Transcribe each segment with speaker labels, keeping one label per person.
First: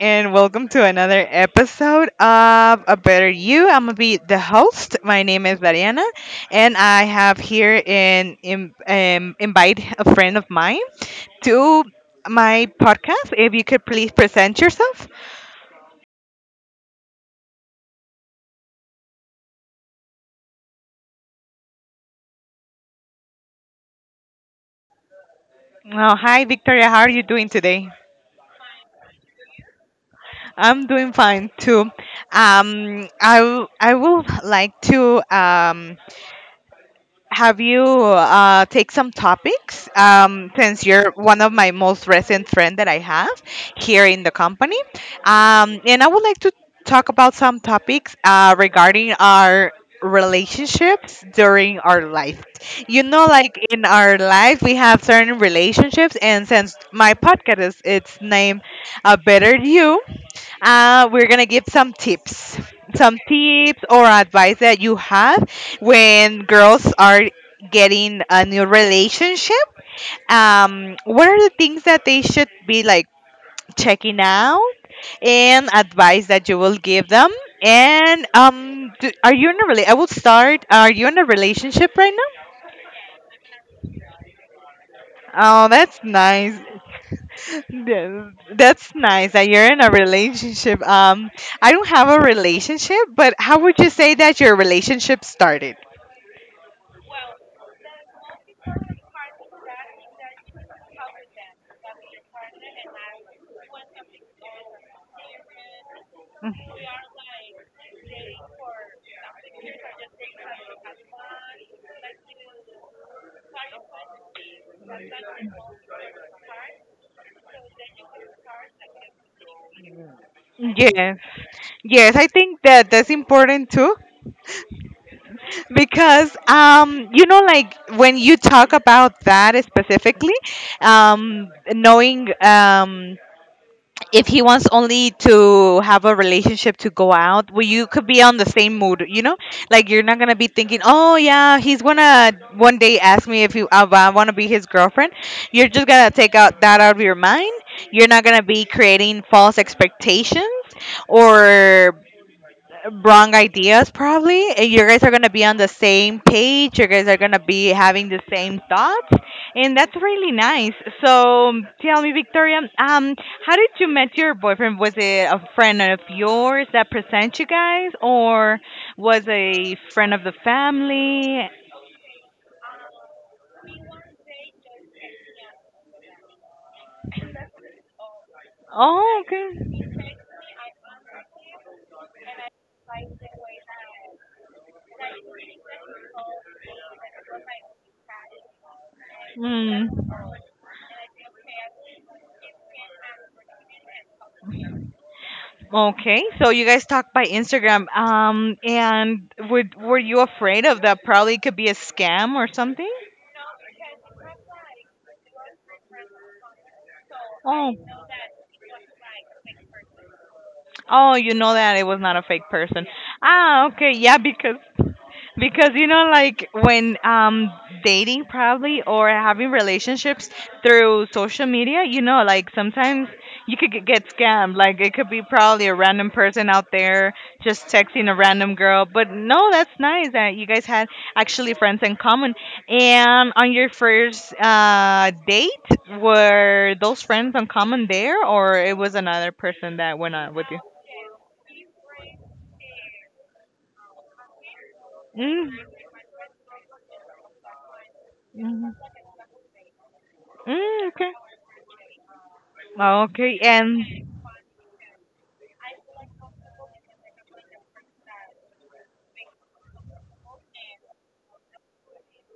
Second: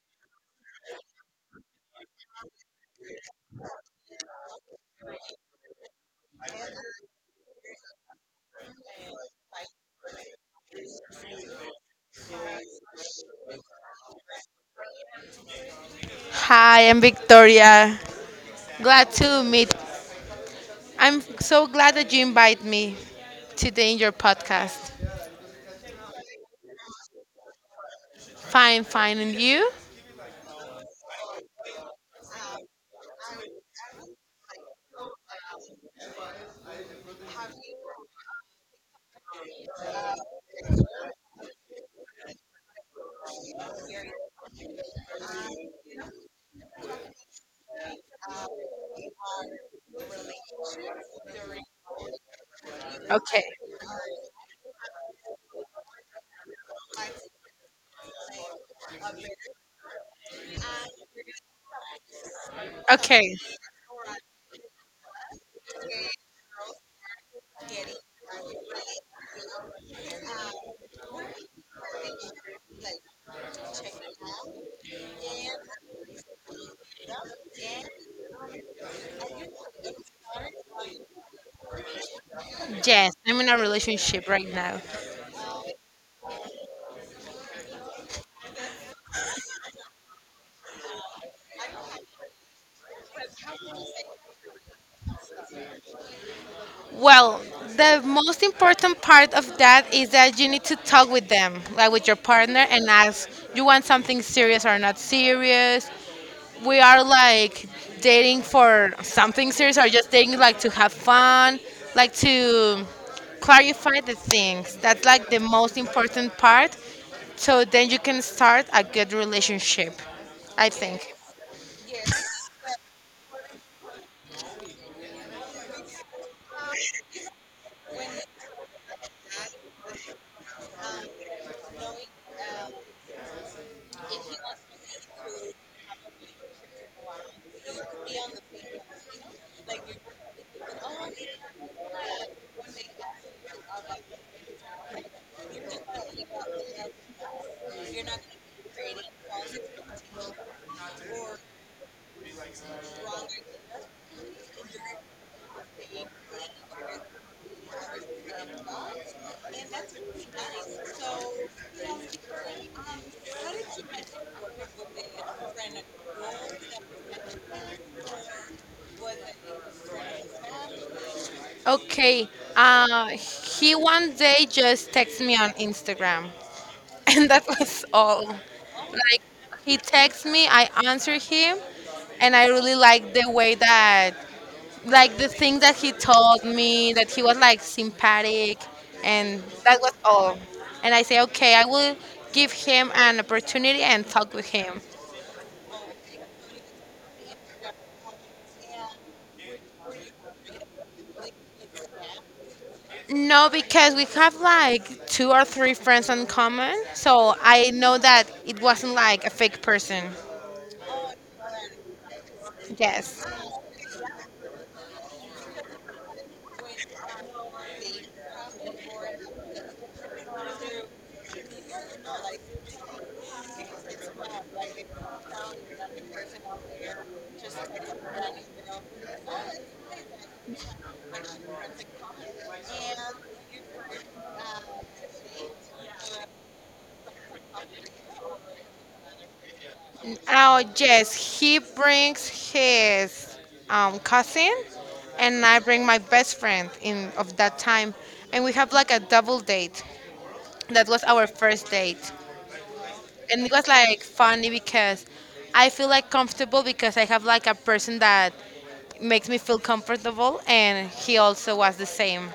Speaker 1: and welcome to another episode of A Better You. I'm gonna be the host. My name is Mariana, and I have here in invite a friend of mine to my podcast. If you could please present yourself.
Speaker 2: Hi, I'm Victoria. Glad to meet. I'm so glad that you invite me today in your podcast.
Speaker 1: Oh, hi, Victoria. How are you doing today?
Speaker 2: Fine, fine, and you?
Speaker 1: I'm doing fine too. I would like to have you take some topics since you're one of my most recent friend that I have here in the company, and I would like to talk about some topics regarding our relationships during our life. You know,
Speaker 2: Okay,
Speaker 1: like in our life, we have certain relationships, and since my podcast is it's named "A Better You." We're gonna give some tips,
Speaker 2: okay.
Speaker 1: or advice that you have when girls are getting a new relationship. What are the things that they should be like checking out, and advice that you will give them? And do, are you in a I will start. Are you in a relationship right?
Speaker 2: Yes, I'm in a relationship right now.
Speaker 1: Oh, that's nice. Th- That's nice that you're in a relationship. I don't have a relationship, but how would you say that your relationship started?
Speaker 2: Well, the most important part of that is that you need to talk with them, like with your partner, and ask, you want something serious or not serious? We are like dating for something serious or just dating like to have fun, like to clarify the things. That's like the most important part. So then you can start a good relationship, I think.
Speaker 1: Yes. Yes, I think that that's important too because you know like when you talk about that specifically knowing if he wants only to have a relationship to go out, well, you could be on the same mood, you know? Like you're not gonna be thinking, oh yeah, he's gonna one day ask me if I want to be his girlfriend. You're just gonna take out that out of your mind. You're not gonna be creating false expectations or wrong ideas probably, and you guys are going to be on the same page, you guys are going to be having the same thoughts, and that's really nice. So tell me, Victoria, how did you met your boyfriend? Was it a friend of yours that present you guys, or was a friend of the family?
Speaker 2: Okay, he one day just texted me on Instagram, and that was all.
Speaker 1: Oh,
Speaker 2: Like, he
Speaker 1: okay.
Speaker 2: texted me, I answered him, and I really liked the way that, like the thing that he told me, that he was like sympathetic, and that was
Speaker 1: Mm.
Speaker 2: all. And I say, okay, I will give him an opportunity and talk with him.
Speaker 1: Okay, so you guys talked by Instagram, and would, were you afraid of that probably could be a scam or something?
Speaker 2: No, because we have like two or three friends in common, so I
Speaker 1: Oh.
Speaker 2: know that it wasn't like a fake person.
Speaker 1: Oh, you know that it was not a fake person.
Speaker 2: Yes.
Speaker 1: Ah, okay, yeah, because you know like when dating probably or having relationships through social media, you know, like sometimes you could get scammed. Like it could be probably a random person out there just texting a random girl. But no, that's nice that you guys had actually friends in common. And on your first date, were those friends in common there, or it was another person that went out with you?
Speaker 2: Oh yes, he brings his cousin, and
Speaker 1: Mm,
Speaker 2: I bring my best friend in of that time, and we
Speaker 1: mhm.
Speaker 2: have like a double date.
Speaker 1: Mm,
Speaker 2: That was
Speaker 1: okay.
Speaker 2: our first date.
Speaker 1: Okay,
Speaker 2: And it was
Speaker 1: and
Speaker 2: like funny because I feel like comfortable because I have like a person that makes me feel comfortable, and he also was the same.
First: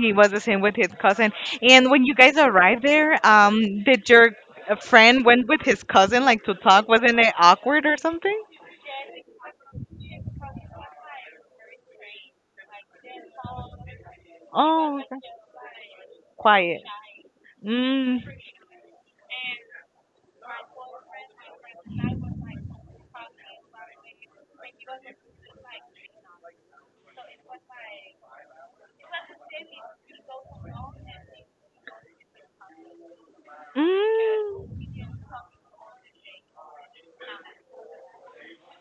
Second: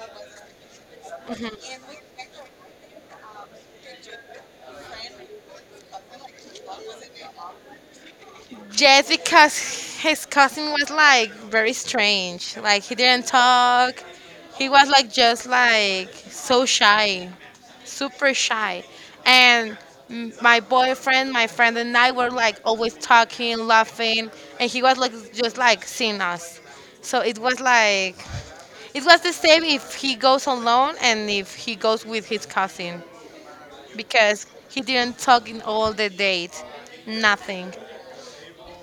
Speaker 1: he was the same with his cousin. And when you guys arrived there, did your friend went with his cousin like to talk? Wasn't it awkward or something?
Speaker 2: Just because his cousin was like very strange, like he didn't talk. He was
Speaker 1: Oh,
Speaker 2: like
Speaker 1: okay.
Speaker 2: just like so
Speaker 1: Quiet.
Speaker 2: shy,
Speaker 1: Mm.
Speaker 2: super shy, and my boyfriend, my friend, and I were like always talking, laughing, and he was like just like seeing us. So it was like, it was the same if he goes alone and if he goes with his cousin, because
Speaker 1: Mm.
Speaker 2: he didn't talk in all the date. Nothing.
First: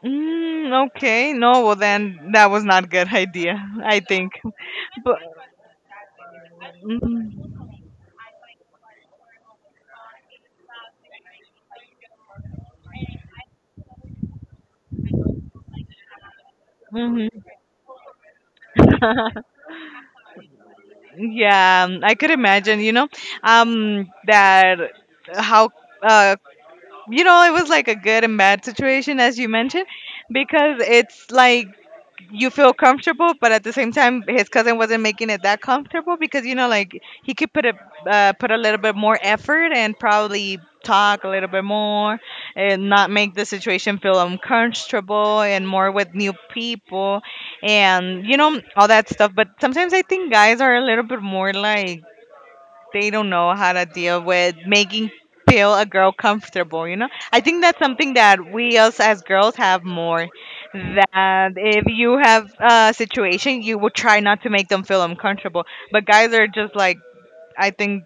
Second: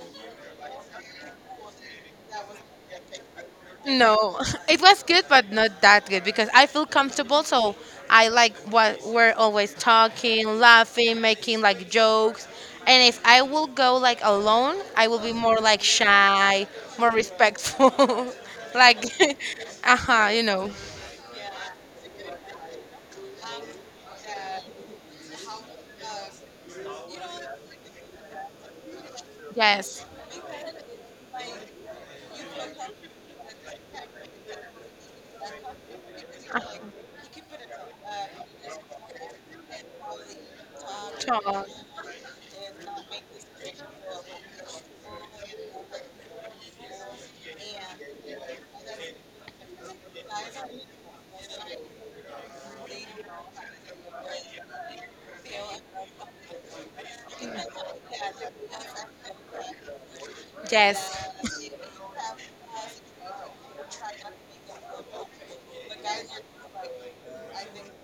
Speaker 1: Mm, okay. No, well then that was not a good idea, I think.
Speaker 2: No, it was
Speaker 1: But
Speaker 2: good, but not that good because I feel comfortable.
Speaker 1: mm,
Speaker 2: So I like what we're always talking, laughing, making like jokes. And if I will go like alone, I will be more like shy, more
Speaker 1: mhm.
Speaker 2: respectful. Like, uh huh, you know.
Speaker 1: Yeah, I could imagine, you know, that how, uh, you know, it was like a good and bad situation, as you mentioned,
Speaker 2: Yes.
Speaker 1: because it's like you feel comfortable, but at the same time, his cousin wasn't making it that comfortable because you know, like he could put a put a little bit more effort and probably talk a little bit
Speaker 2: Talk.
Speaker 1: more, and not make the situation feel uncomfortable, and more with new people, and you know all that stuff. But sometimes I think guys are a little bit more like they don't know how to deal with making feel a girl comfortable. You know, I think that's something that we us as girls have more,
Speaker 2: Yes.
Speaker 1: that if you have a situation you will try not to make them feel uncomfortable, but guys are just like, I think,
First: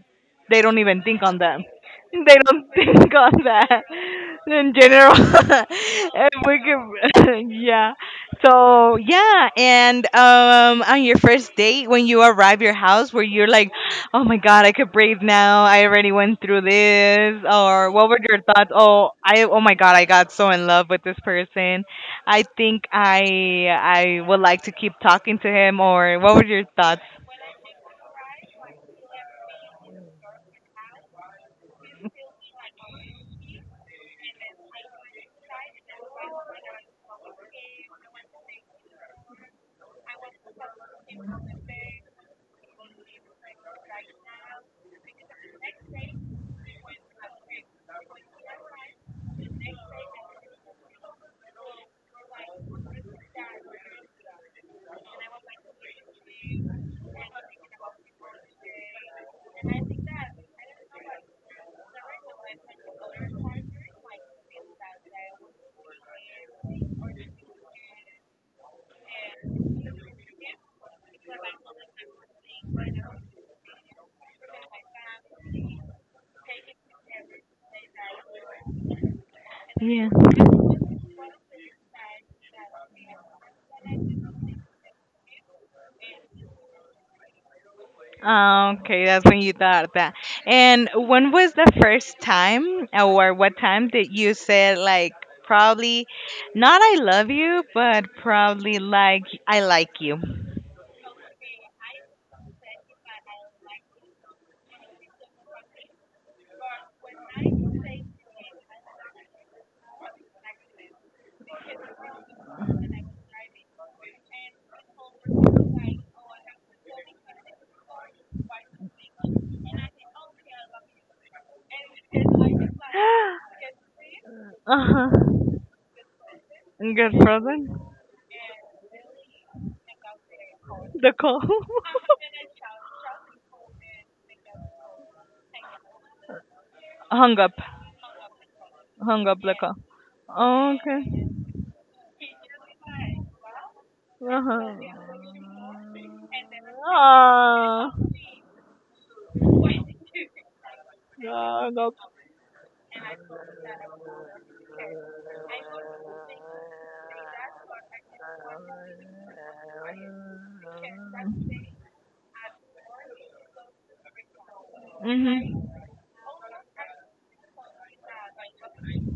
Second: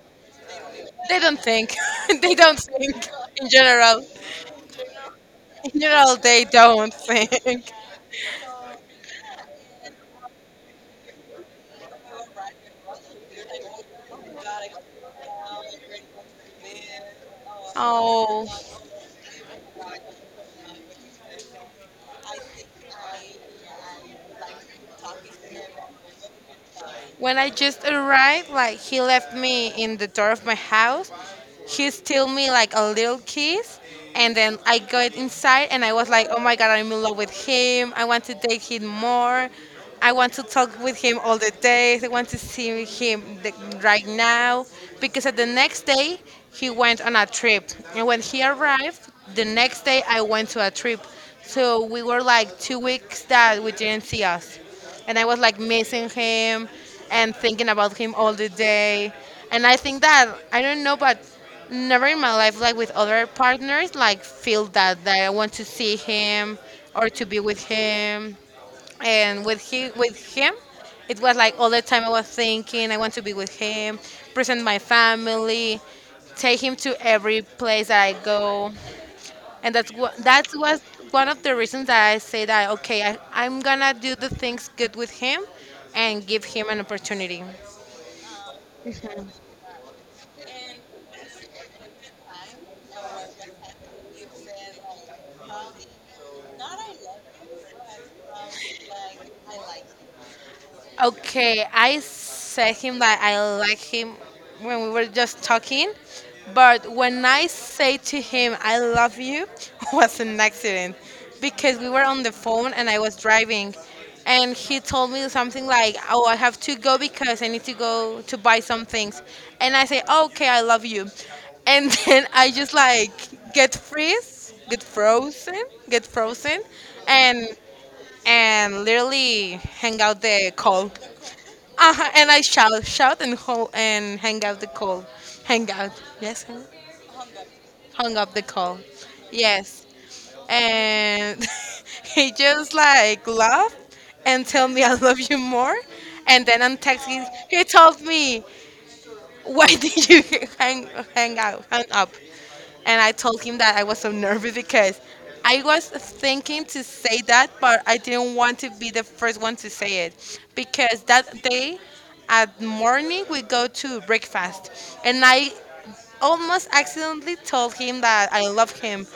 Speaker 1: they don't even
Speaker 2: They
Speaker 1: think on
Speaker 2: don't
Speaker 1: them.
Speaker 2: think. They
Speaker 1: They
Speaker 2: don't
Speaker 1: don't
Speaker 2: think
Speaker 1: think on
Speaker 2: in
Speaker 1: that
Speaker 2: general.
Speaker 1: in general.
Speaker 2: In general,
Speaker 1: And
Speaker 2: they
Speaker 1: we
Speaker 2: don't
Speaker 1: can-
Speaker 2: think.
Speaker 1: yeah. So yeah, and on your first date when you arrive your house, where you're like, oh my god, I could breathe now, I already went through this. Or what were your
Speaker 2: Oh.
Speaker 1: thoughts? Oh, I oh my god, I got so in love with this person. I think I would like to keep talking to him. Or what were your thoughts?
Speaker 2: When I just arrived, like he left me in the door of my house. He still me like a little kiss, and then I got inside and I was like, oh my god, I'm in love with him. I want to date him more. I want to talk with him all the days. I want to see him the, right now, because at the next day he went on a trip, and when he arrived, the next day I went to a trip. So we were like 2 weeks that we didn't see us, and I was like missing him and thinking about him all the day. And I think that, I don't know, but never in my life, like with other partners, like feel that I want to see him or to be with him. And with him, it was like all the time I was thinking, I want to be with him, present my family, take him to every place that I go, and that's
Speaker 1: Yeah.
Speaker 2: what that was one of the reasons that I say that, okay, I'm gonna do the things good with him, and give him an opportunity.
Speaker 1: Ah, okay, that's when you thought that. And when was the first time, or what time did you say like probably not I love you, but probably like I like you?
Speaker 2: Okay, I said him that I like him when we were just talking, but when I say to him I love you was an accident because we were on the phone and I was driving, and he told me something like, "Oh, I have to go because I need to go to buy some things." And I say, "Okay, I love you." And then I just like get freeze, get
Speaker 1: Uh huh.
Speaker 2: frozen, get frozen
Speaker 1: Good for
Speaker 2: and
Speaker 1: them.
Speaker 2: and literally hang out the call.
Speaker 1: The call.
Speaker 2: And I shout, shout, and hold and hang out the call. Hang out. Yes, hang,
Speaker 1: hung up,
Speaker 2: hung up the call.
Speaker 1: Hung up the call.
Speaker 2: Yes.
Speaker 1: Okay.
Speaker 2: And he just like laughed and tell
Speaker 1: Uh-huh.
Speaker 2: me I love you more. And then I'm texting, he
Speaker 1: Ah,
Speaker 2: told me, why did you hang hang out
Speaker 1: hung
Speaker 2: hang
Speaker 1: up.
Speaker 2: up and I told him that I was so nervous because I was thinking to say that, but I didn't want to be the first one to say it, because that day at morning we go to breakfast, and I
Speaker 1: Mhm.
Speaker 2: almost accidentally told him that I love him,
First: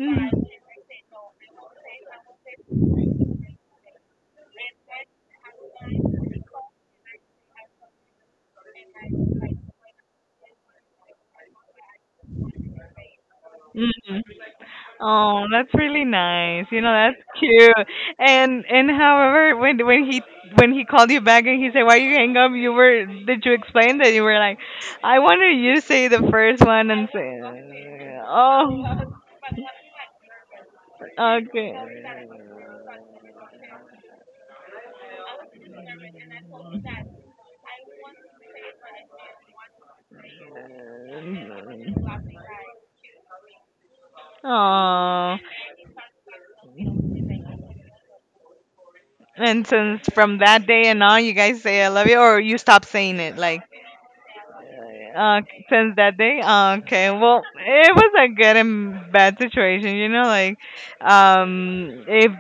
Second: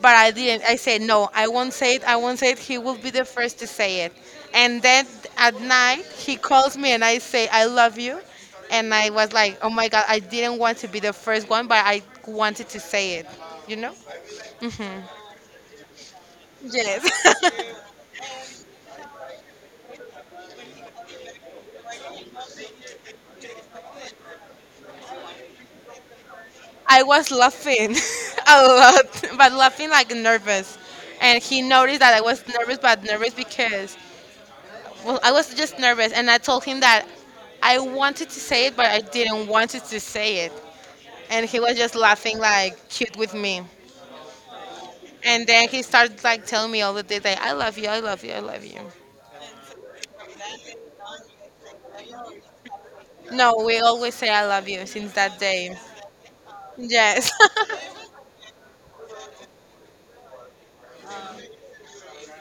Speaker 2: but I didn't. I said, no, I won't say it. I won't say it. He will be the first to say it. And then at night, he calls me and I say, I love you. And I was like, oh my God, I didn't want to be the first one, but I wanted to say it, you know?
Speaker 1: Mhm. Oh, that's really nice. You know, that's
Speaker 2: Yes.
Speaker 1: cute. And however, when when he called you back and he said, "Why you hang up?" You were, did you explain that you were like, "I wanted you to say the first one
Speaker 2: I
Speaker 1: and
Speaker 2: was
Speaker 1: say."
Speaker 2: laughing a
Speaker 1: Oh,
Speaker 2: lot, but laughing like nervous. And he
Speaker 1: okay.
Speaker 2: noticed that I was nervous, but nervous because, well, I was just nervous, and I told him that I wanted to say it, but I didn't want to say it. And he was just laughing like cute with me.
Speaker 1: Oh,
Speaker 2: And then he started like telling me all the day that I love you, I love you, I love you.
Speaker 1: and since from that day and on, you guys say "I love you," or you stop saying it,
Speaker 2: No,
Speaker 1: like?
Speaker 2: we always say I love you since that
Speaker 1: uh,
Speaker 2: day.
Speaker 1: since that day. Okay,
Speaker 2: Yes.
Speaker 1: well, it was a good and bad situation, you know, like if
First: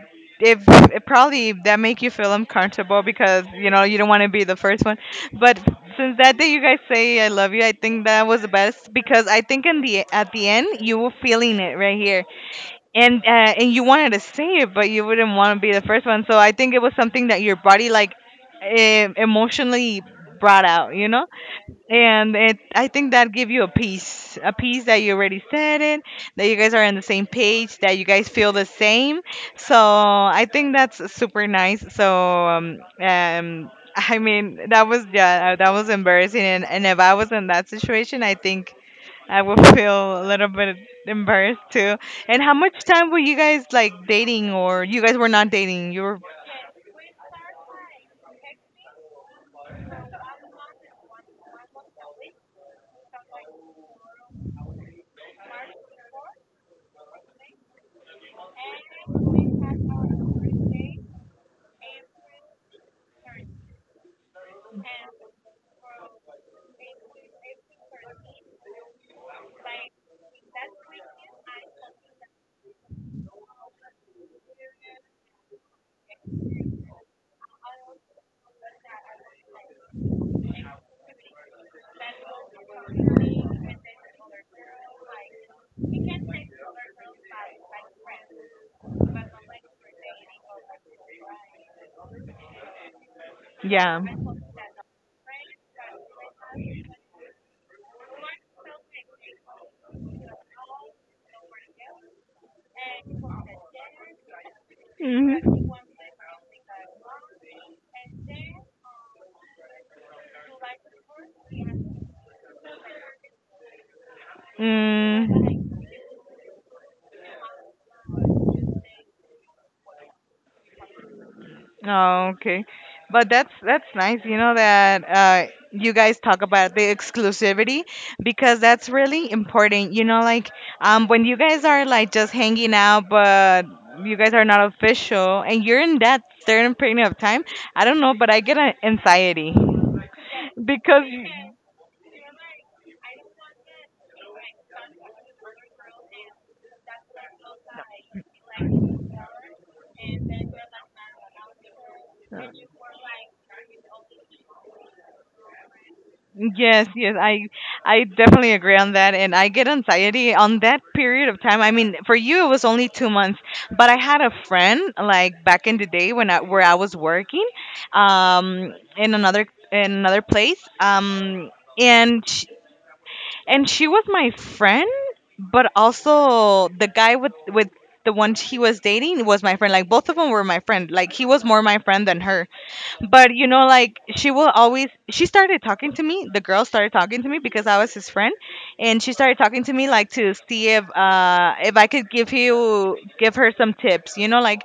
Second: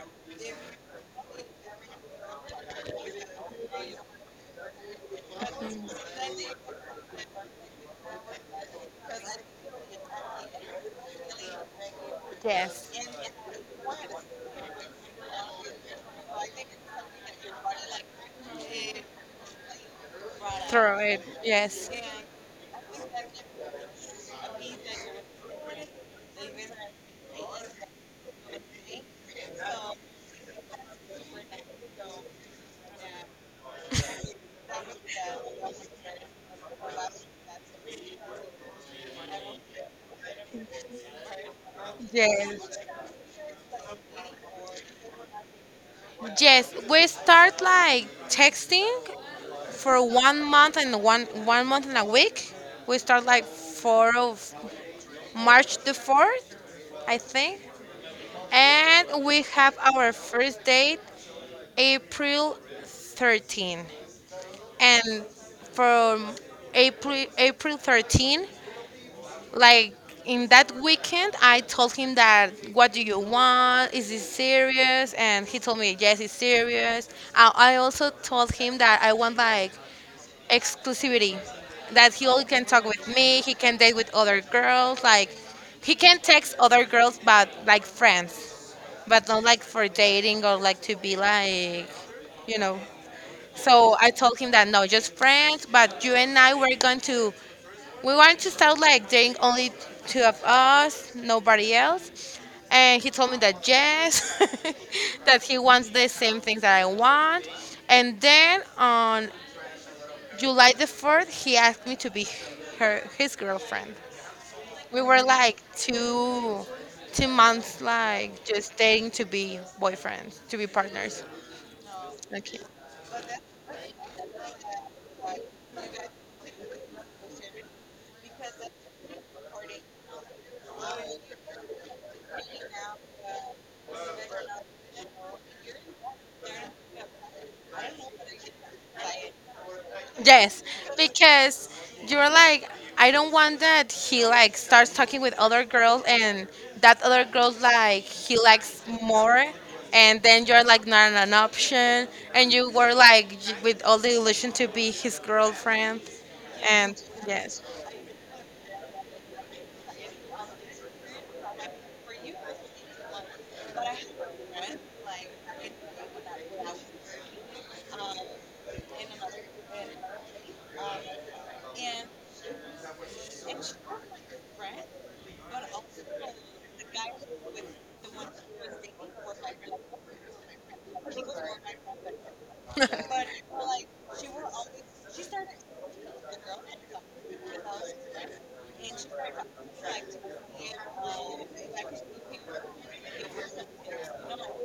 Speaker 1: it probably that make you feel uncomfortable because you know you don't want to be the first one, but since that day you guys say I love you, I think that was the best because I think in the at the end you were feeling it right here.
Speaker 2: Yes.
Speaker 1: And you wanted to say it, but you wouldn't want to be the first one. So I think it was something that your body like emotionally brought out,
Speaker 2: Throw
Speaker 1: you
Speaker 2: it.
Speaker 1: know,
Speaker 2: Yes.
Speaker 1: and it, I think that give you a peace that you already said it, that you guys are on the same page, that you guys feel the same. So I think that's super nice. So I mean that was yeah, that was embarrassing, and if I was in that situation, I think I would feel a little bit embarrassed too. And how
Speaker 2: Yes.
Speaker 1: much time were you guys like dating, or you guys were not dating? You were
Speaker 2: Yes. We start like texting for one month and one month and a week. We start like four of March the 4th, I think. And we have our first date April 13th. And from April thirteenth, like in that weekend, I told him, that what do you want? Is this serious? And he told me, yes, it's serious. I also told him that I want like exclusivity, that he only can talk with me. He can date with other girls, like he can text other girls but like friends, but not like for dating or like to be like, you know. So
Speaker 1: yeah.
Speaker 2: I told him that no, just friends, but you and I were going to, we want to start like dating only two of us, nobody else. And he told me that yes, that he
Speaker 1: Hmm.
Speaker 2: wants the same things that I want. And then on July the 4th, he asked me to be her his girlfriend. We were like two months like just dating to be boyfriends, to be partners.
Speaker 1: Oh,
Speaker 2: Okay.
Speaker 1: okay. But that's nice, you know, that you guys talk about the exclusivity because that's really important. You know, like when you guys are like just hanging out but you guys are not official and you're in that certain period of time, I don't know, but I get an anxiety.
Speaker 2: Yes,
Speaker 1: Because
Speaker 2: because you're like, I don't want that he like starts talking with other girls, and that other girls like he likes more, and then you're like not an option, and you were like with all the illusion to be his girlfriend,
Speaker 1: yes,
Speaker 2: and
Speaker 1: yes,
Speaker 2: yes,
Speaker 1: I definitely agree on that, and I get anxiety on that period of time. I mean, for you it was only 2 months, but I had a friend like back in the day when I where I was working, in another place, and and she was my friend, but also the guy with the one he was dating was my friend. Like both of them were my friend. Like he was more my friend than her,
Speaker 2: but
Speaker 1: but you know like she will always she started talking to me, the girl started talking to me because I was his friend, and she started talking to me like to see if I could give her some tips, you know, like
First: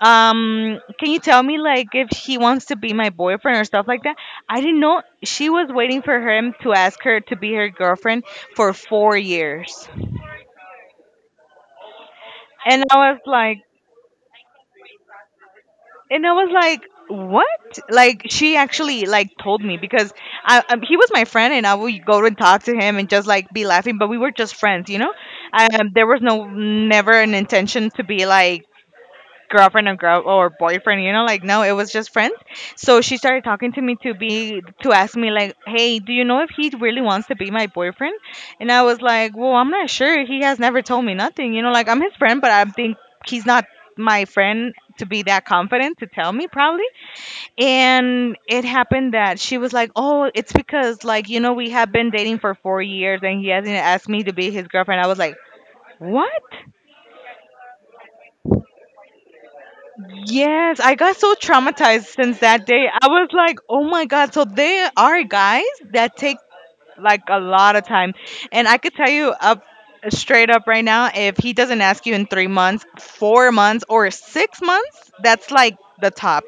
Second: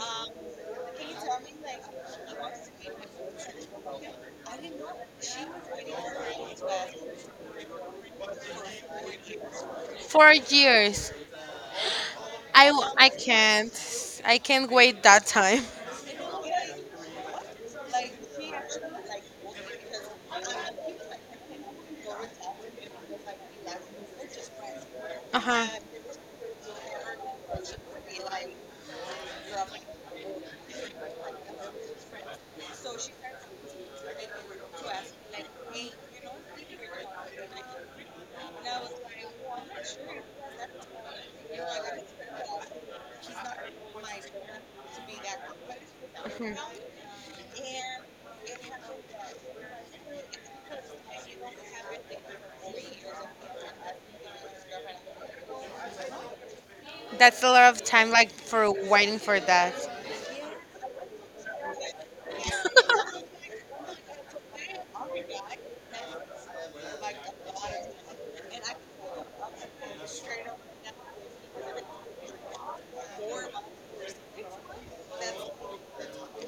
Speaker 1: can you tell me like if he wants to be my boyfriend or stuff like that? I didn't know she was waiting for him to ask her to be her girlfriend for 4 years.
Speaker 2: 4 years. Yeah, can
Speaker 1: and
Speaker 2: not I
Speaker 1: i was like
Speaker 2: can't. I can't wait that time.
Speaker 1: and I was like, "What?" Like she actually like told me because I, he was my friend, and I would go and talk to him and just like be laughing, but we were just friends, you know.
Speaker 2: Uh huh. Yeah.
Speaker 1: There was no never an intention to be like girlfriend or girl or boyfriend, you know, like, no, it was just friends. So she started talking to me to ask me like, hey, do you know if he really wants to be my boyfriend? And I was like, well, I'm not sure, he has never told me nothing, you know, like I'm his friend, but I think he's not my friend to be that confident to tell me probably. And it happened that she was like, oh, it's because like, you know, we have been dating for 4 years and he hasn't asked me to be his girlfriend. I was like, what?
Speaker 2: That's a lot of time, like for waiting for that.
Speaker 1: Yes, I got so traumatized since that day. I was like, oh my God. So there are guys that take like a lot of time. And I could tell you up straight up right now, if he doesn't ask you in 3 months, 4 months, or 6 months, that's like the top.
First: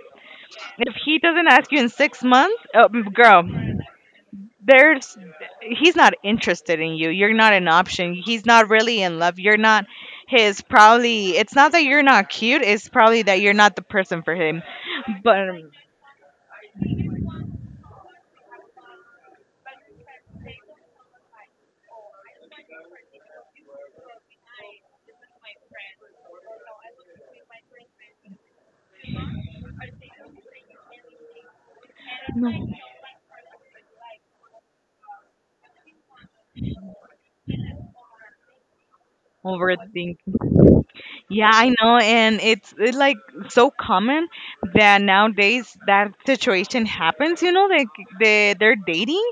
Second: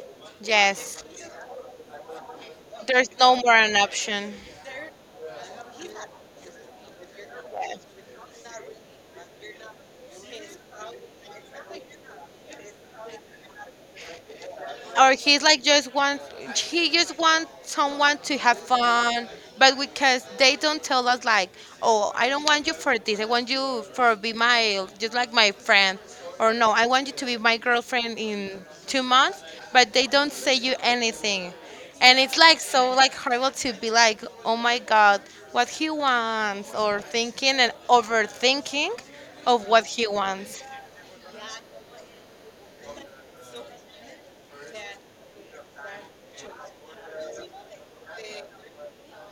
Speaker 1: If
Speaker 2: Yes.
Speaker 1: he doesn't ask you in 6 months,
Speaker 2: There's no
Speaker 1: girl,
Speaker 2: more an option.
Speaker 1: there's he's not interested in you. You're not an option. He's not really in love. You're not his probably. It's not that you're not cute, it's probably that you're not the person for him.
Speaker 2: Or he's
Speaker 1: But
Speaker 2: like just want, he just wants someone to have fun, but because they don't tell us like, oh, I don't want you for this. I want you for be my, just like my friend, or no, I want you to be my girlfriend in 2 months. But they don't say you anything, and it's like so like horrible to be like, oh my god, what he wants, or thinking and overthinking of what he
Speaker 1: overthinking
Speaker 2: wants.
Speaker 1: Yeah, I know, and like so common that nowadays that situation happens. You know, like they're dating,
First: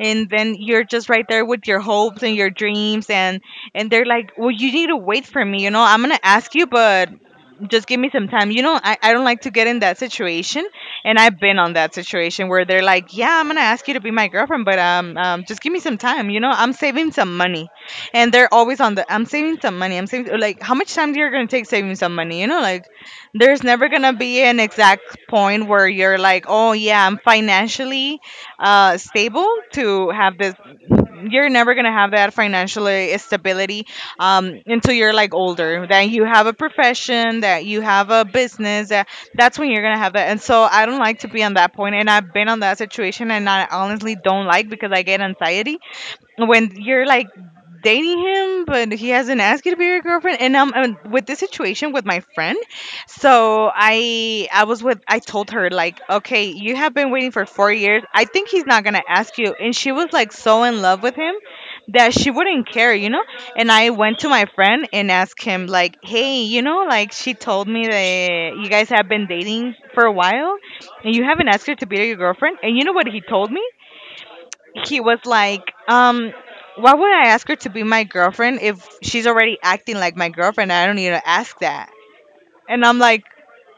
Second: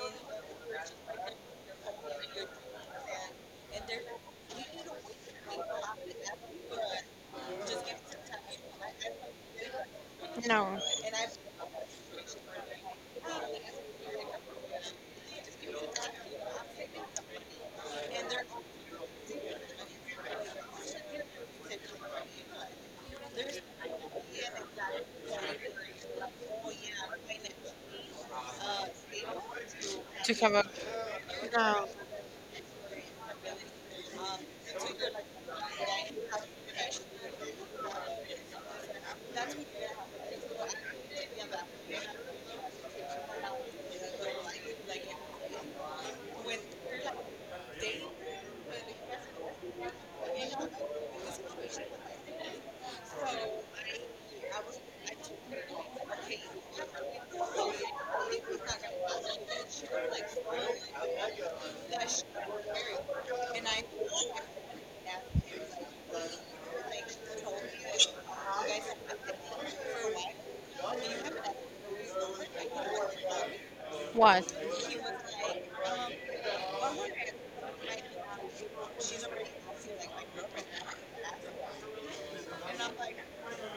Speaker 1: and then you're just right there with your hopes and your dreams, and they're like, well, you need to wait for me. You know, I'm gonna ask you, but just give me some time. You know, I don't like to get in that situation,
Speaker 2: No,
Speaker 1: and I've been on that situation where they're like, yeah, I'm gonna ask you to be my girlfriend, but just give me some time. You know, I'm saving some money. And they're always on the I'm saving some money, I'm saving. Like how much time you're gonna take saving some money? You know, like there's never gonna be an exact point where you're like, oh yeah, I'm financially stable to
Speaker 2: to
Speaker 1: have
Speaker 2: have
Speaker 1: this.
Speaker 2: a.
Speaker 1: You're never
Speaker 2: No.
Speaker 1: gonna have that financial stability until you're like older, that you have a profession, that you have a business, that that's when you're gonna have that. And so I don't like to be on that point, and I've been on that situation, and I honestly don't like because I get anxiety when you're like dating him but he hasn't asked you to be your girlfriend. And and with this situation with my friend, so I was with, I told her like, okay, you have been waiting for 4 years, I think he's not gonna ask you. And she was like so in love with him that she wouldn't care, you know. And I went to my friend and asked him like, hey, you know, like she told me that you guys have been dating for a while and you haven't asked her to be your girlfriend. And you know what he told me?
Speaker 2: What?
Speaker 1: He was like, um, why would I ask her to be my girlfriend if she's already acting like my girlfriend? I don't need to ask that. And I'm like,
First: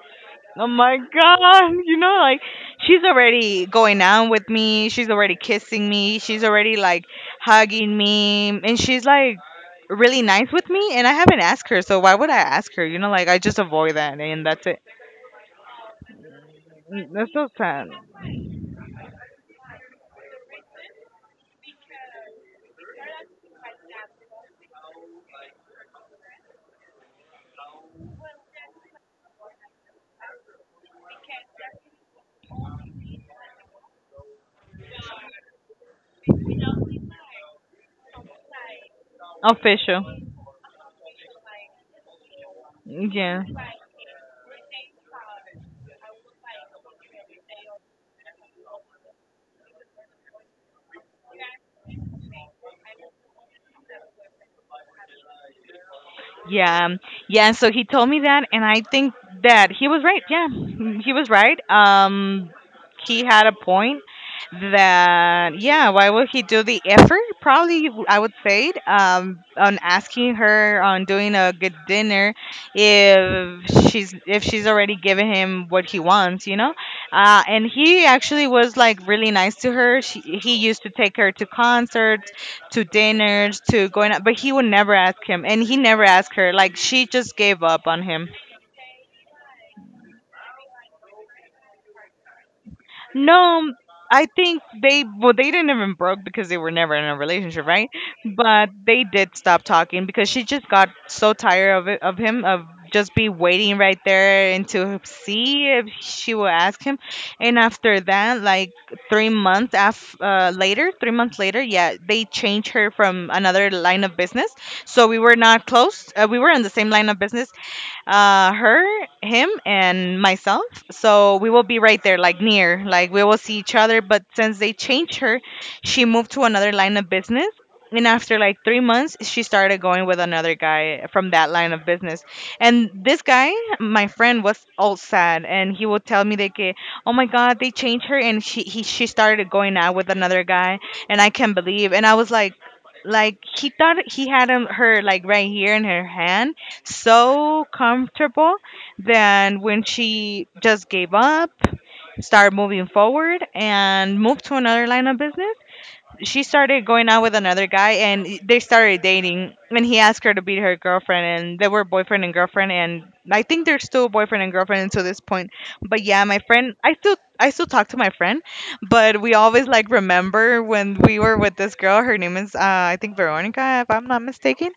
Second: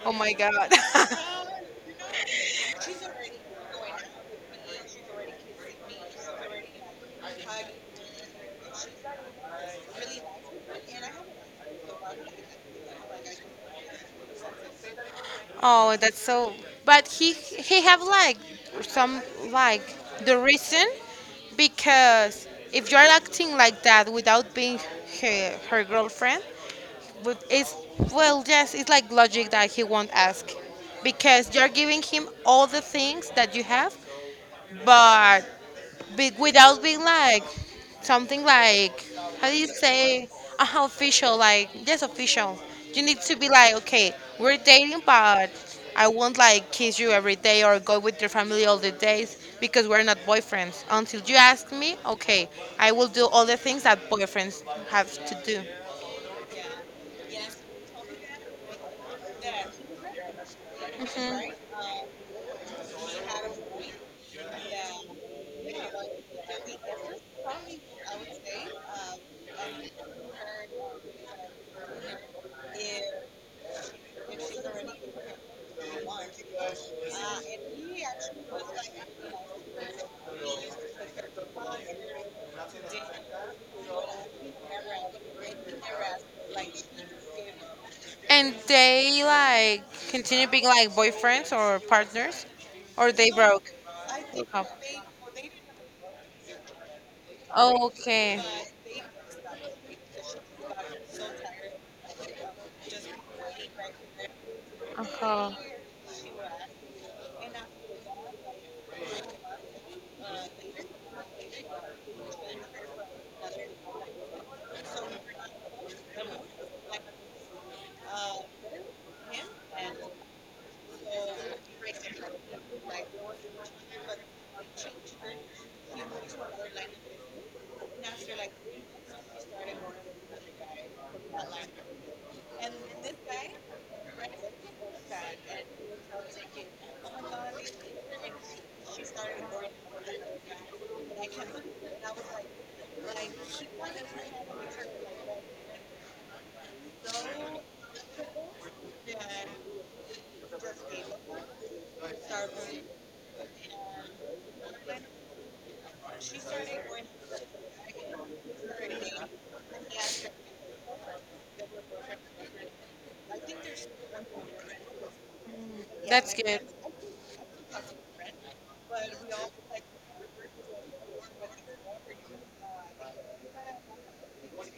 Speaker 2: Oh my
Speaker 1: oh
Speaker 2: God.
Speaker 1: my god, you know, like she's already going out with me, she's already kissing me, she's already like hugging me, and she's like really nice with me. And I haven't asked her, so why would I ask her? You know, like I just avoid that, and that's it.
Speaker 2: Oh, that's so. But
Speaker 1: Mm, that's
Speaker 2: he
Speaker 1: so
Speaker 2: he
Speaker 1: sad.
Speaker 2: have like some, like the reason, because if you're acting like that without being her girlfriend, but it's, well yes, it's like logic that he won't ask because you're giving him all the things that you have, but without being like something, like how do you
Speaker 1: Official.
Speaker 2: say, official, like just official. You need to
Speaker 1: Yeah.
Speaker 2: be like, okay, we're dating, but I won't like kiss you every day or go with your family all the days because we're not boyfriends until you ask me. Okay, I will do all the things that boyfriends have to do.
Speaker 1: Yeah, yeah. And so he told me that, and I think that he was right. Yeah, he was
Speaker 2: Mhm.
Speaker 1: right. He had a point that, yeah, why would he do the effort? Probably, I would say it, on asking her, on doing a good dinner, if she's already given him what he wants, you know. And he actually was like really nice to her. She, he used to take her to concerts, to dinners, to going out, but he would never ask him, and he never asked her. Like she just gave up on him.
Speaker 2: And they like continue being like boyfriends or partners, or they
Speaker 1: No,
Speaker 2: broke.
Speaker 1: um, I
Speaker 2: Broke
Speaker 1: think
Speaker 2: up.
Speaker 1: they, well, they didn't even broke because they were never in a relationship, right?
Speaker 2: Okay.
Speaker 1: But they did stop talking because she just got so tired of it, of him, of just be waiting right there and to
Speaker 2: Uh-huh.
Speaker 1: see if she will ask him. And after that, like later, 3 months later, yeah, they changed her from another line of business. So we were not close. We were in the same line of business, her, him, and myself. So we will be right there, like near, like we will see each other. But since they changed her, she moved to another line of business. And after like 3 months, she started going with another guy from that line of business. And this guy, my friend, was all sad, and he would tell me that, "Oh my God, they changed her, and she started going out with another guy, and I can't believe." And I was like he thought he had her like right here in her hand, so comfortable that when she just gave up, started moving forward, and moved to another line of business, she started going out with another guy, and they started dating, and he asked her to be her girlfriend, and they were boyfriend and girlfriend. And I think they're still boyfriend and girlfriend until this point. But yeah,
Speaker 2: That's
Speaker 1: my
Speaker 2: good.
Speaker 1: friend, I still talk to my friend, but we always like remember when we were with this girl. Her name is I think Veronica, if I'm not mistaken.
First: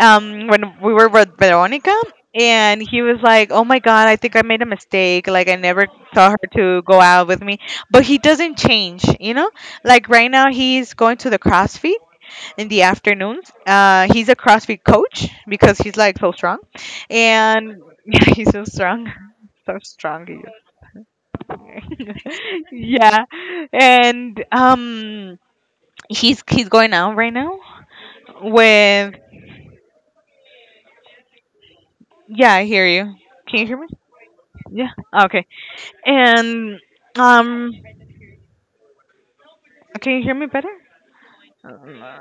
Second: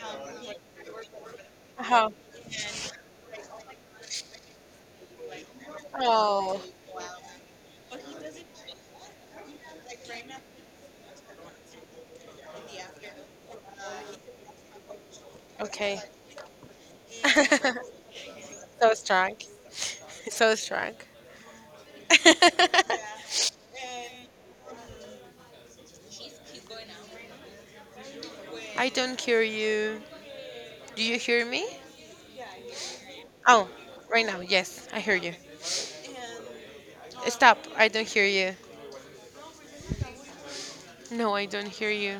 Speaker 1: When we were with Veronica,
Speaker 2: Uh-huh.
Speaker 1: and he was like, "Oh my god, I think I made a mistake. Like I never saw her
Speaker 2: Oh,
Speaker 1: to go out with me." But he doesn't change, you know? Like right now, he's going to the CrossFit in the afternoons. He's a CrossFit coach because he's
Speaker 2: okay.
Speaker 1: like so strong, and yeah, he's so
Speaker 2: So
Speaker 1: strong,
Speaker 2: strong.
Speaker 1: so strong. He is.
Speaker 2: So strong.
Speaker 1: Yeah, and he's going out right now
Speaker 2: I
Speaker 1: with.
Speaker 2: don't hear you. Do you hear me?
Speaker 1: Yeah. I hear you. Can you
Speaker 2: Oh,
Speaker 1: hear me?
Speaker 2: right now. Yes,
Speaker 1: Yeah.
Speaker 2: I hear you.
Speaker 1: Okay. And
Speaker 2: Stop.
Speaker 1: um,
Speaker 2: I don't hear you.
Speaker 1: can you hear me better?
Speaker 2: No, I don't hear
Speaker 1: Um,
Speaker 2: you.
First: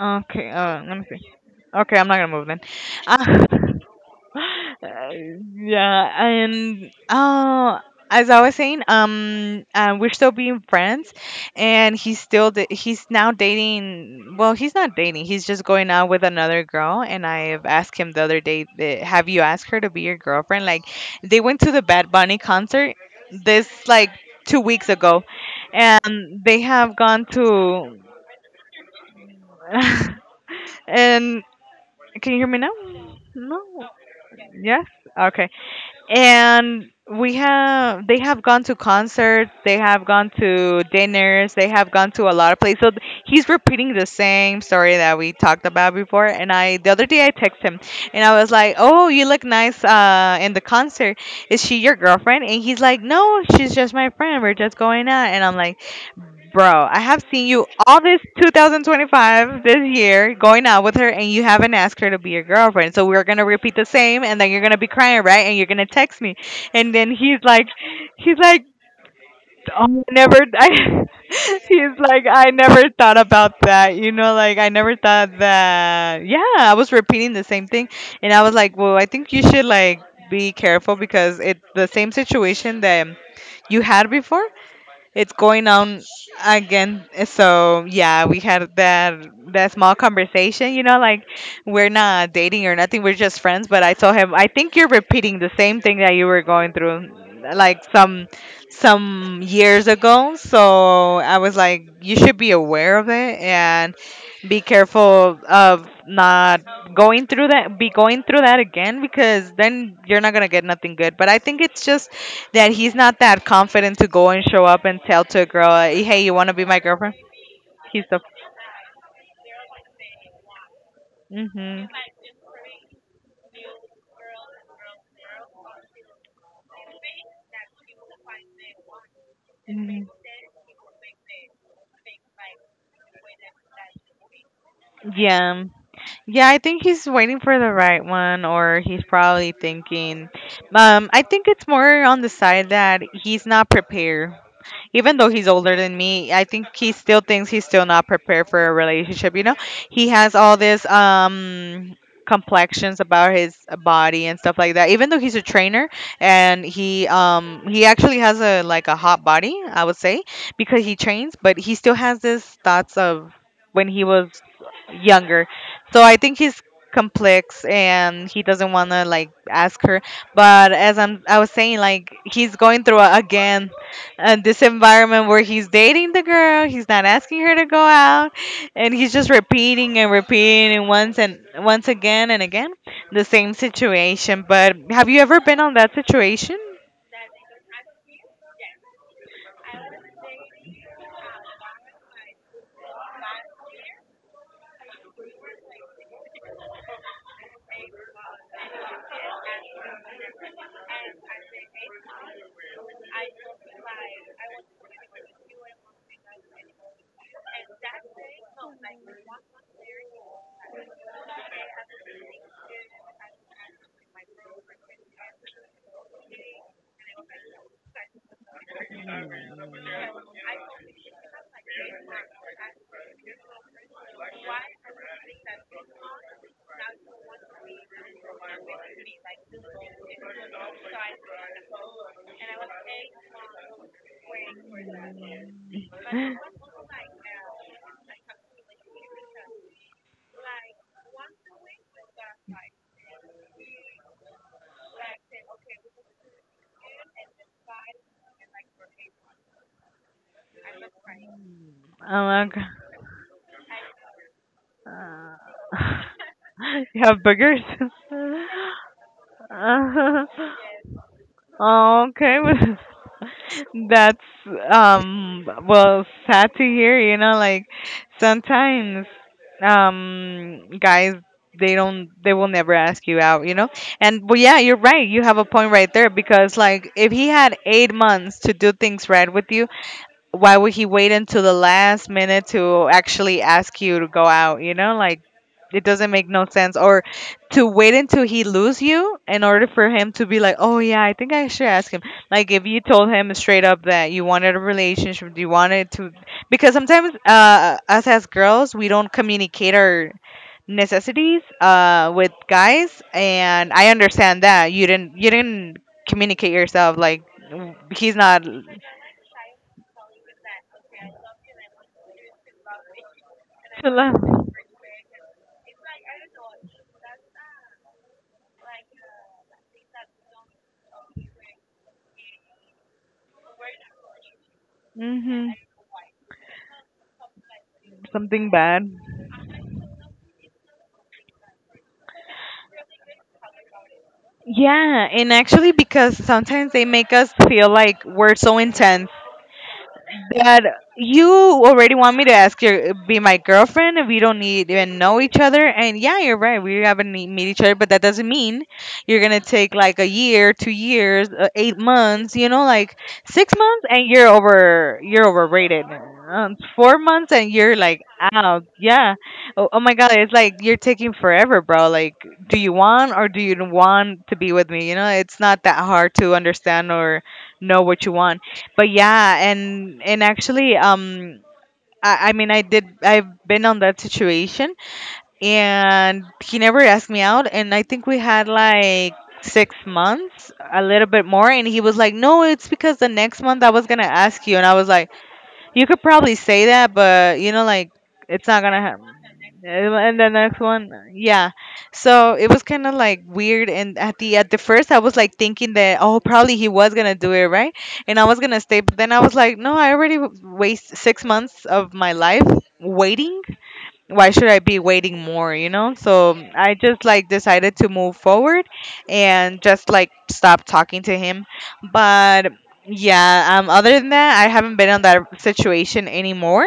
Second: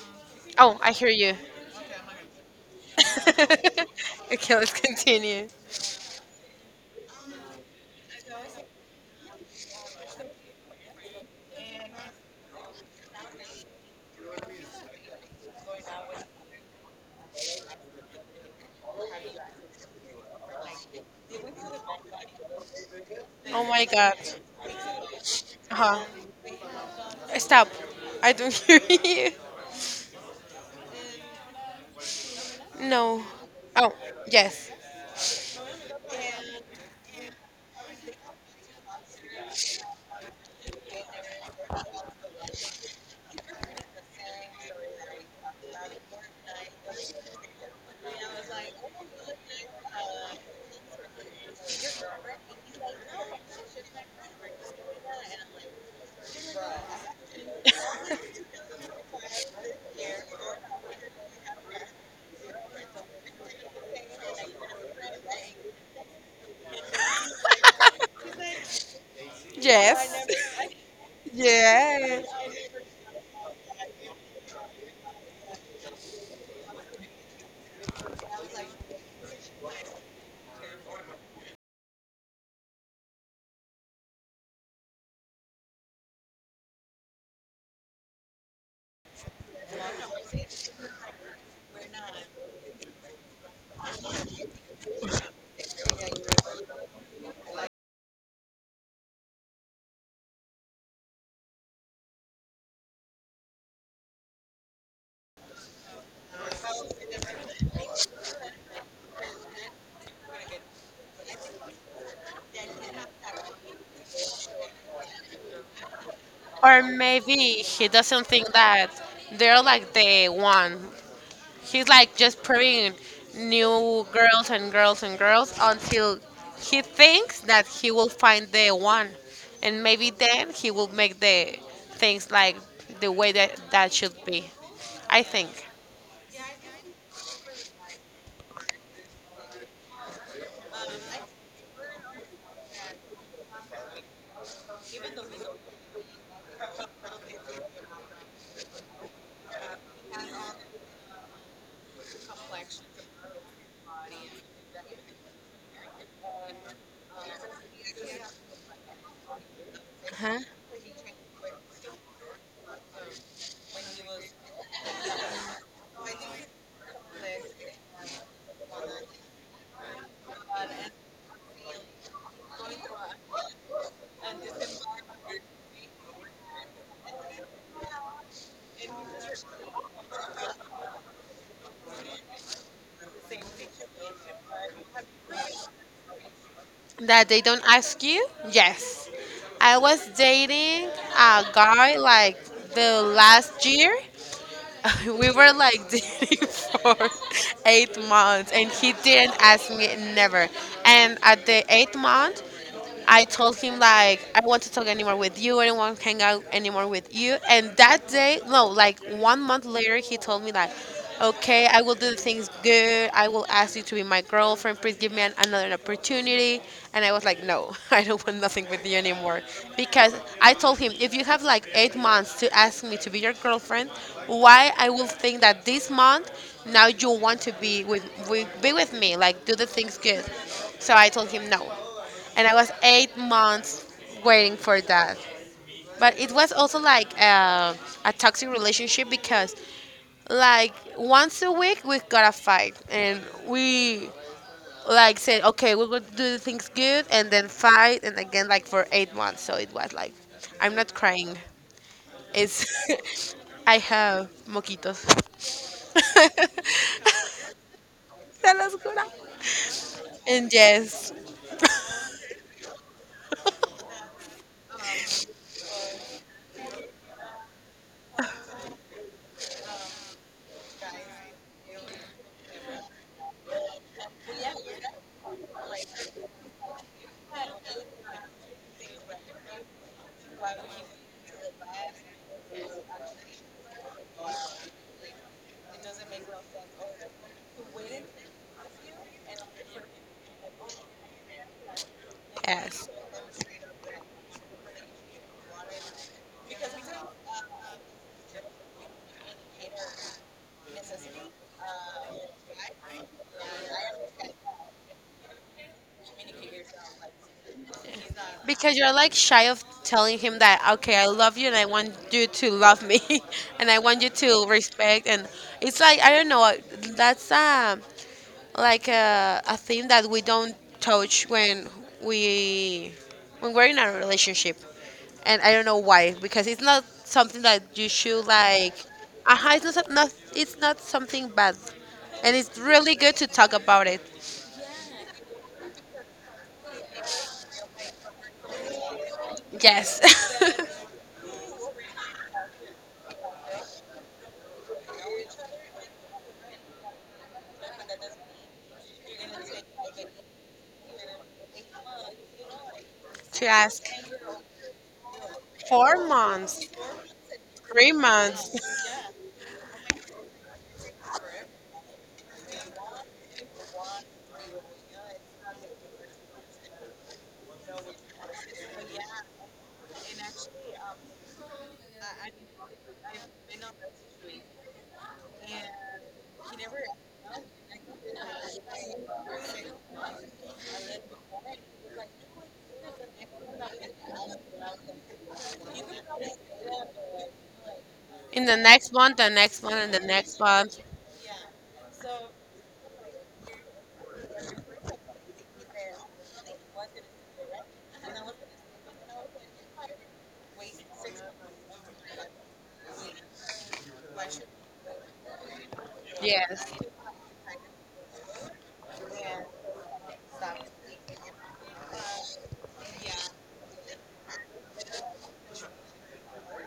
Speaker 1: Okay.
Speaker 2: Oh, I
Speaker 1: Let me
Speaker 2: hear
Speaker 1: see.
Speaker 2: you.
Speaker 1: Okay, I'm not gonna move then. Uh,
Speaker 2: Okay, let's
Speaker 1: Uh,
Speaker 2: continue.
Speaker 1: yeah, and as I was saying, we're still being friends, and he's still he's now dating. Well, he's not dating. He's just going out with another girl. And I've asked him the other day, that, "Have you asked her to be your girlfriend?" Like, they went to the Bad Bunny concert
Speaker 2: Oh
Speaker 1: this
Speaker 2: my
Speaker 1: like
Speaker 2: god.
Speaker 1: 2 weeks ago,
Speaker 2: Uh-huh.
Speaker 1: and they have gone
Speaker 2: Stop.
Speaker 1: to.
Speaker 2: I don't hear you.
Speaker 1: And can you hear me now?
Speaker 2: No.
Speaker 1: No.
Speaker 2: Oh, yes.
Speaker 1: Yes. Okay. And we have they have gone to concerts, they have gone to dinners, they have gone to a lot of places. So he's repeating the same story that we talked about before. And I, the other day, I texted him and I was like, oh, you look nice in the concert. Is she your girlfriend? And he's like, no, she's just my friend, we're just going out. And I'm like, bro, I have seen you all this 2025, this year, going out with her, and you haven't asked her to be your girlfriend. So we're gonna repeat the same, and then you're gonna be crying, right? And you're gonna text me. And then he's like, he's like, oh, I never,
Speaker 2: Yes.
Speaker 1: I, he's like,
Speaker 2: Yes.
Speaker 1: I never thought about that. You know, like I never thought that. Yeah, I was repeating the same thing. And I was like, well, I think you should like be careful because it's the same situation that you had before, it's going on again. So yeah, we had that that small conversation. You know, like we're not dating or nothing. We're just friends. But I told him, I think you're repeating the same thing that you were going through, like some years ago. So I was like, you should be aware of it and be careful of not going through that be going through that again, because then you're not going to get nothing good. But I think it's just that he's not that confident to go and show up and tell to a girl, "Hey, you want to be my
Speaker 2: Or
Speaker 1: girlfriend?"
Speaker 2: maybe he
Speaker 1: He's the.
Speaker 2: doesn't think that they're like the one. He's
Speaker 1: Mhm.
Speaker 2: like just proving new girls and girls and girls until he thinks that he will find the one. And
Speaker 1: Mhm.
Speaker 2: maybe then he will make the things like the way that should be. I think.
Speaker 1: Yeah. Yeah, I think he's waiting for the right one, or he's probably thinking, I think it's more on the side that he's not prepared. Even though he's older than me, I think he still thinks he's still not prepared for a relationship. You know, he has all this complexions about his body and stuff like that. Even though he's a trainer, and he actually has a like a hot body, I would say,
Speaker 2: Huh?
Speaker 1: because he trains, but he still has this thoughts of when he was younger. So I think he's complex, and he doesn't want to like ask her. But as I was saying, like he's going through a, again, and this environment where he's dating the girl, he's not asking her to go out, and he's just repeating and repeating and once again and again the same situation. But have you ever been on that situation?
Speaker 2: That they don't ask you? Yes. I was dating a guy like the last year. We were like dating for 8 months, and he didn't ask me, never. And at the eighth month, I told him, like, I don't want to talk anymore with you, I don't want to hang out anymore with you. And that day, no, like one month later, he told me that, okay, I will do the things good. I will ask you to be my girlfriend. Please give me another opportunity. And I was like, no, I don't want nothing with you anymore. Because I told him, if you have like 8 months to ask me to be your girlfriend, why I will think that this month now you want to be with be with me, like do the things good. So I told him no, and I was 8 months waiting for that. But it was also like a toxic relationship because like once a week we gotta fight, and we like said, okay, we're gonna do things good, and then fight and again, like for 8 months. So it was like, I'm not crying.
Speaker 1: Oh my god.
Speaker 2: It's I have moquitos.
Speaker 1: Uh, you have boogers?
Speaker 2: Se los juro.
Speaker 1: Uh,
Speaker 2: And yes.
Speaker 1: Oh, okay. That's well, sad to hear, you know, like sometimes guys, they don't, they will never ask you out, you know? And but yeah, you're right. You have a point right there because, like, if he had 8 months to do things right with you, why would he wait until the last minute to actually ask you to go out, like it doesn't make no sense? Or to wait until he lose you in order for him to be like, oh yeah, I think I should ask him. Like if you
Speaker 2: Yes,
Speaker 1: told him straight up that you wanted a relationship, you wanted to— because sometimes us as girls, we don't communicate our necessities with guys. And I understand that you didn't communicate yourself, like he's not to
Speaker 2: because you're like shy of telling him that, okay, I love you and I want you to love me, and I want you
Speaker 1: love.
Speaker 2: to respect, and it's like, I don't know. That's like a thing that we don't touch when we when we're in a relationship, and
Speaker 1: Hmm.
Speaker 2: I don't know why, because it's not something that you should
Speaker 1: Something
Speaker 2: like,
Speaker 1: bad.
Speaker 2: it's not, it's not something bad, and it's really good to talk about it.
Speaker 1: Yeah, and actually, because sometimes they make us feel like we're so intense
Speaker 2: Yes.
Speaker 1: that you already want me to ask you be my girlfriend and we don't need even know each other. And yeah, you're right, we haven't meet each other, but that doesn't mean you're gonna take like a year, 2 years, 8 months, like
Speaker 2: To
Speaker 1: six
Speaker 2: ask.
Speaker 1: months and you're overrated.
Speaker 2: four
Speaker 1: Um,
Speaker 2: months
Speaker 1: 4 months and you're
Speaker 2: three
Speaker 1: like
Speaker 2: months
Speaker 1: out, yeah. Oh my god, it's like you're taking forever, bro. Like, do you want or do you want to be with me? It's not that hard to understand, or know what you want. But yeah, and actually, I mean, I've been on that situation, and he never asked me out, and I think we had like 6 months, a little bit more. And he was like, no, it's because the next month I was gonna ask you. And I was like, you could probably say that, but like
Speaker 2: In
Speaker 1: it's
Speaker 2: the
Speaker 1: not gonna
Speaker 2: next
Speaker 1: happen.
Speaker 2: month, the next month, and the
Speaker 1: And the
Speaker 2: next
Speaker 1: next
Speaker 2: month.
Speaker 1: one, yeah. So it was kind of like weird. And at the first, I was like thinking that, oh, probably he was gonna do it right, and I was gonna stay. But then I was like, no, I already waste 6 months of my life waiting. Why should I be waiting more, you know? So
Speaker 2: Yes.
Speaker 1: I just like decided to move forward and just like stop talking to him. But yeah, other than that, I haven't been in that situation anymore.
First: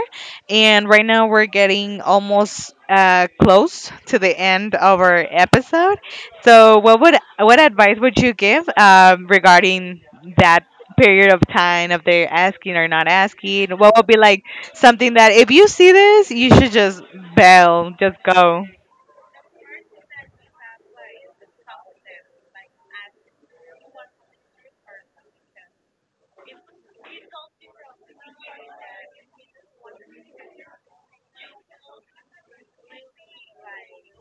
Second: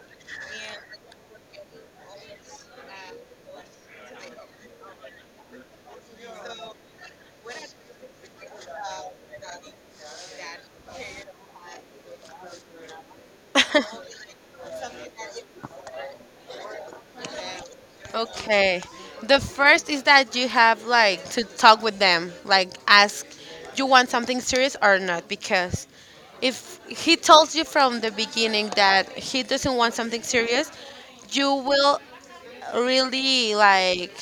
Speaker 1: And right now we're getting almost close to the end of our episode. So what advice would you give, regarding that period of time of they're asking or not asking? What would be like something that if you see this, you should just bail, just go.
Speaker 2: Okay. The first is that you have like to talk with them, like ask, you want something serious or not, because if he tells you from the beginning that he doesn't want something serious, you will really like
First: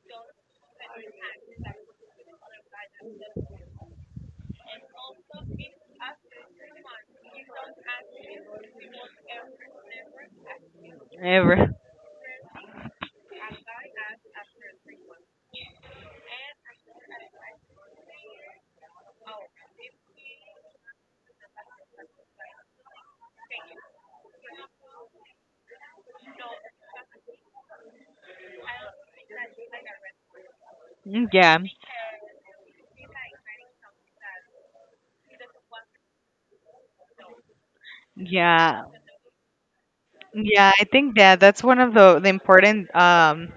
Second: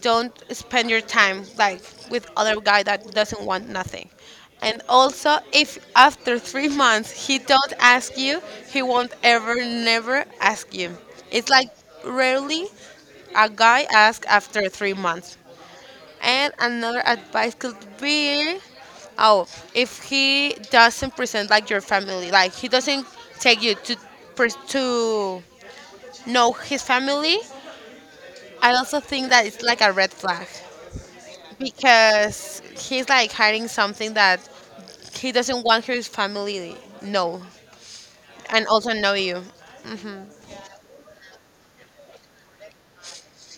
Speaker 2: don't spend your time like with other guy that doesn't want nothing. And also, if after 3 months he don't ask you, he won't ever never ask you. It's like
Speaker 1: Ever.
Speaker 2: rarely a guy asks after 3 months. And another advice could be, oh, if he doesn't present like your family, like he doesn't take you to to know his family, I also think that it's like a red flag,
Speaker 1: Yeah,
Speaker 2: because he's like hiding something that he doesn't want his family know and
Speaker 1: yeah,
Speaker 2: also know you.
Speaker 1: yeah. I think that that's one of the important,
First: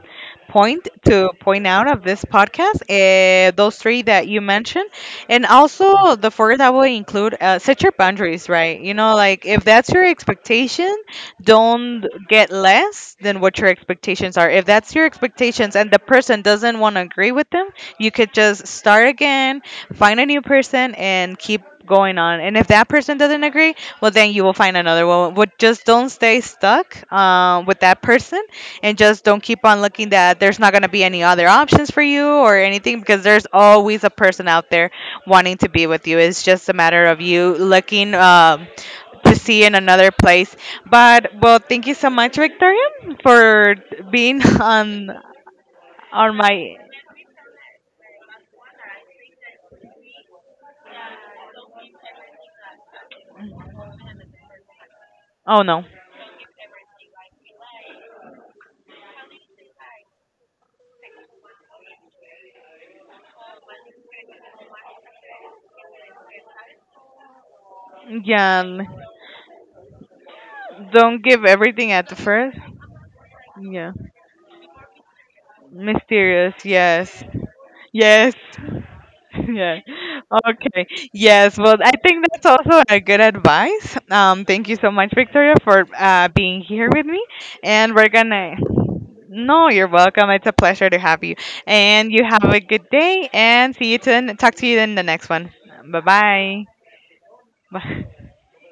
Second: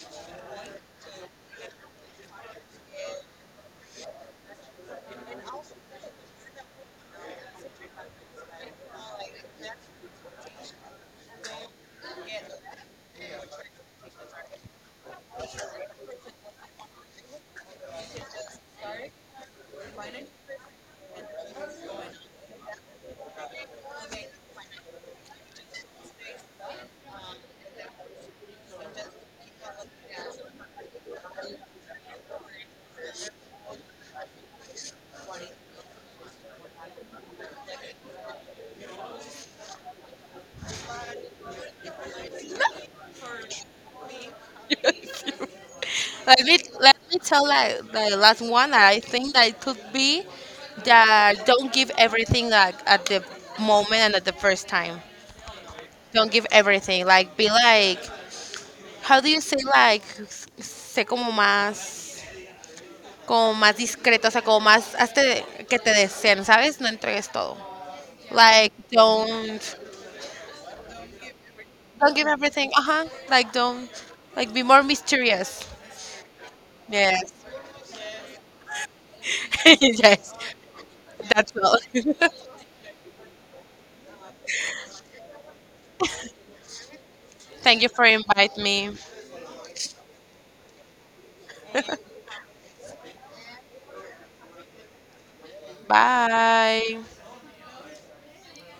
Speaker 1: point to point out of this podcast. Those three that you mentioned, and also the fourth I will include, set your boundaries, right? You know, like if that's your expectation, don't get less than what your expectations are. If that's your expectations and the person doesn't want to agree with them, you could just start again, find a new person, and keep going on. And if that person doesn't agree, well, then you will find another one. But just don't stay stuck, with that person, and just don't keep on looking that there's not going to be any other options for you or anything, because there's always a person out there wanting to be with you. It's just a matter of you looking. To see in another place. But well, thank you so much, Victoria, for being on my.
Speaker 2: Let me tell like the last one that I think that it could be, that don't give everything like at the moment and at the first time.
Speaker 1: Oh no,
Speaker 2: Don't give everything. Like be like, how do you say, like sé como más discreto, o sea, como más hazte que te deseen, ¿sabes? No entregues todo. Like
Speaker 1: yeah.
Speaker 2: don't.
Speaker 1: Don't give everything at the
Speaker 2: Don't give
Speaker 1: first.
Speaker 2: everything. Uh huh. Like
Speaker 1: Yeah.
Speaker 2: don't, like be more mysterious.
Speaker 1: Mysterious, yes.
Speaker 2: Yes.
Speaker 1: Yes. Yeah.
Speaker 2: Yes.
Speaker 1: Okay.
Speaker 2: That's
Speaker 1: Yes. Well,
Speaker 2: all.
Speaker 1: I think that's also a good advice. Thank you so much, Victoria, for being here with me.
Speaker 2: Thank you
Speaker 1: And
Speaker 2: for
Speaker 1: we're gonna.
Speaker 2: inviting me.
Speaker 1: No, you're welcome. It's a pleasure to have you. And you have a good day. And see you, to talk to you in the next one. Bye bye.
Speaker 2: Bye.
Speaker 1: Bye.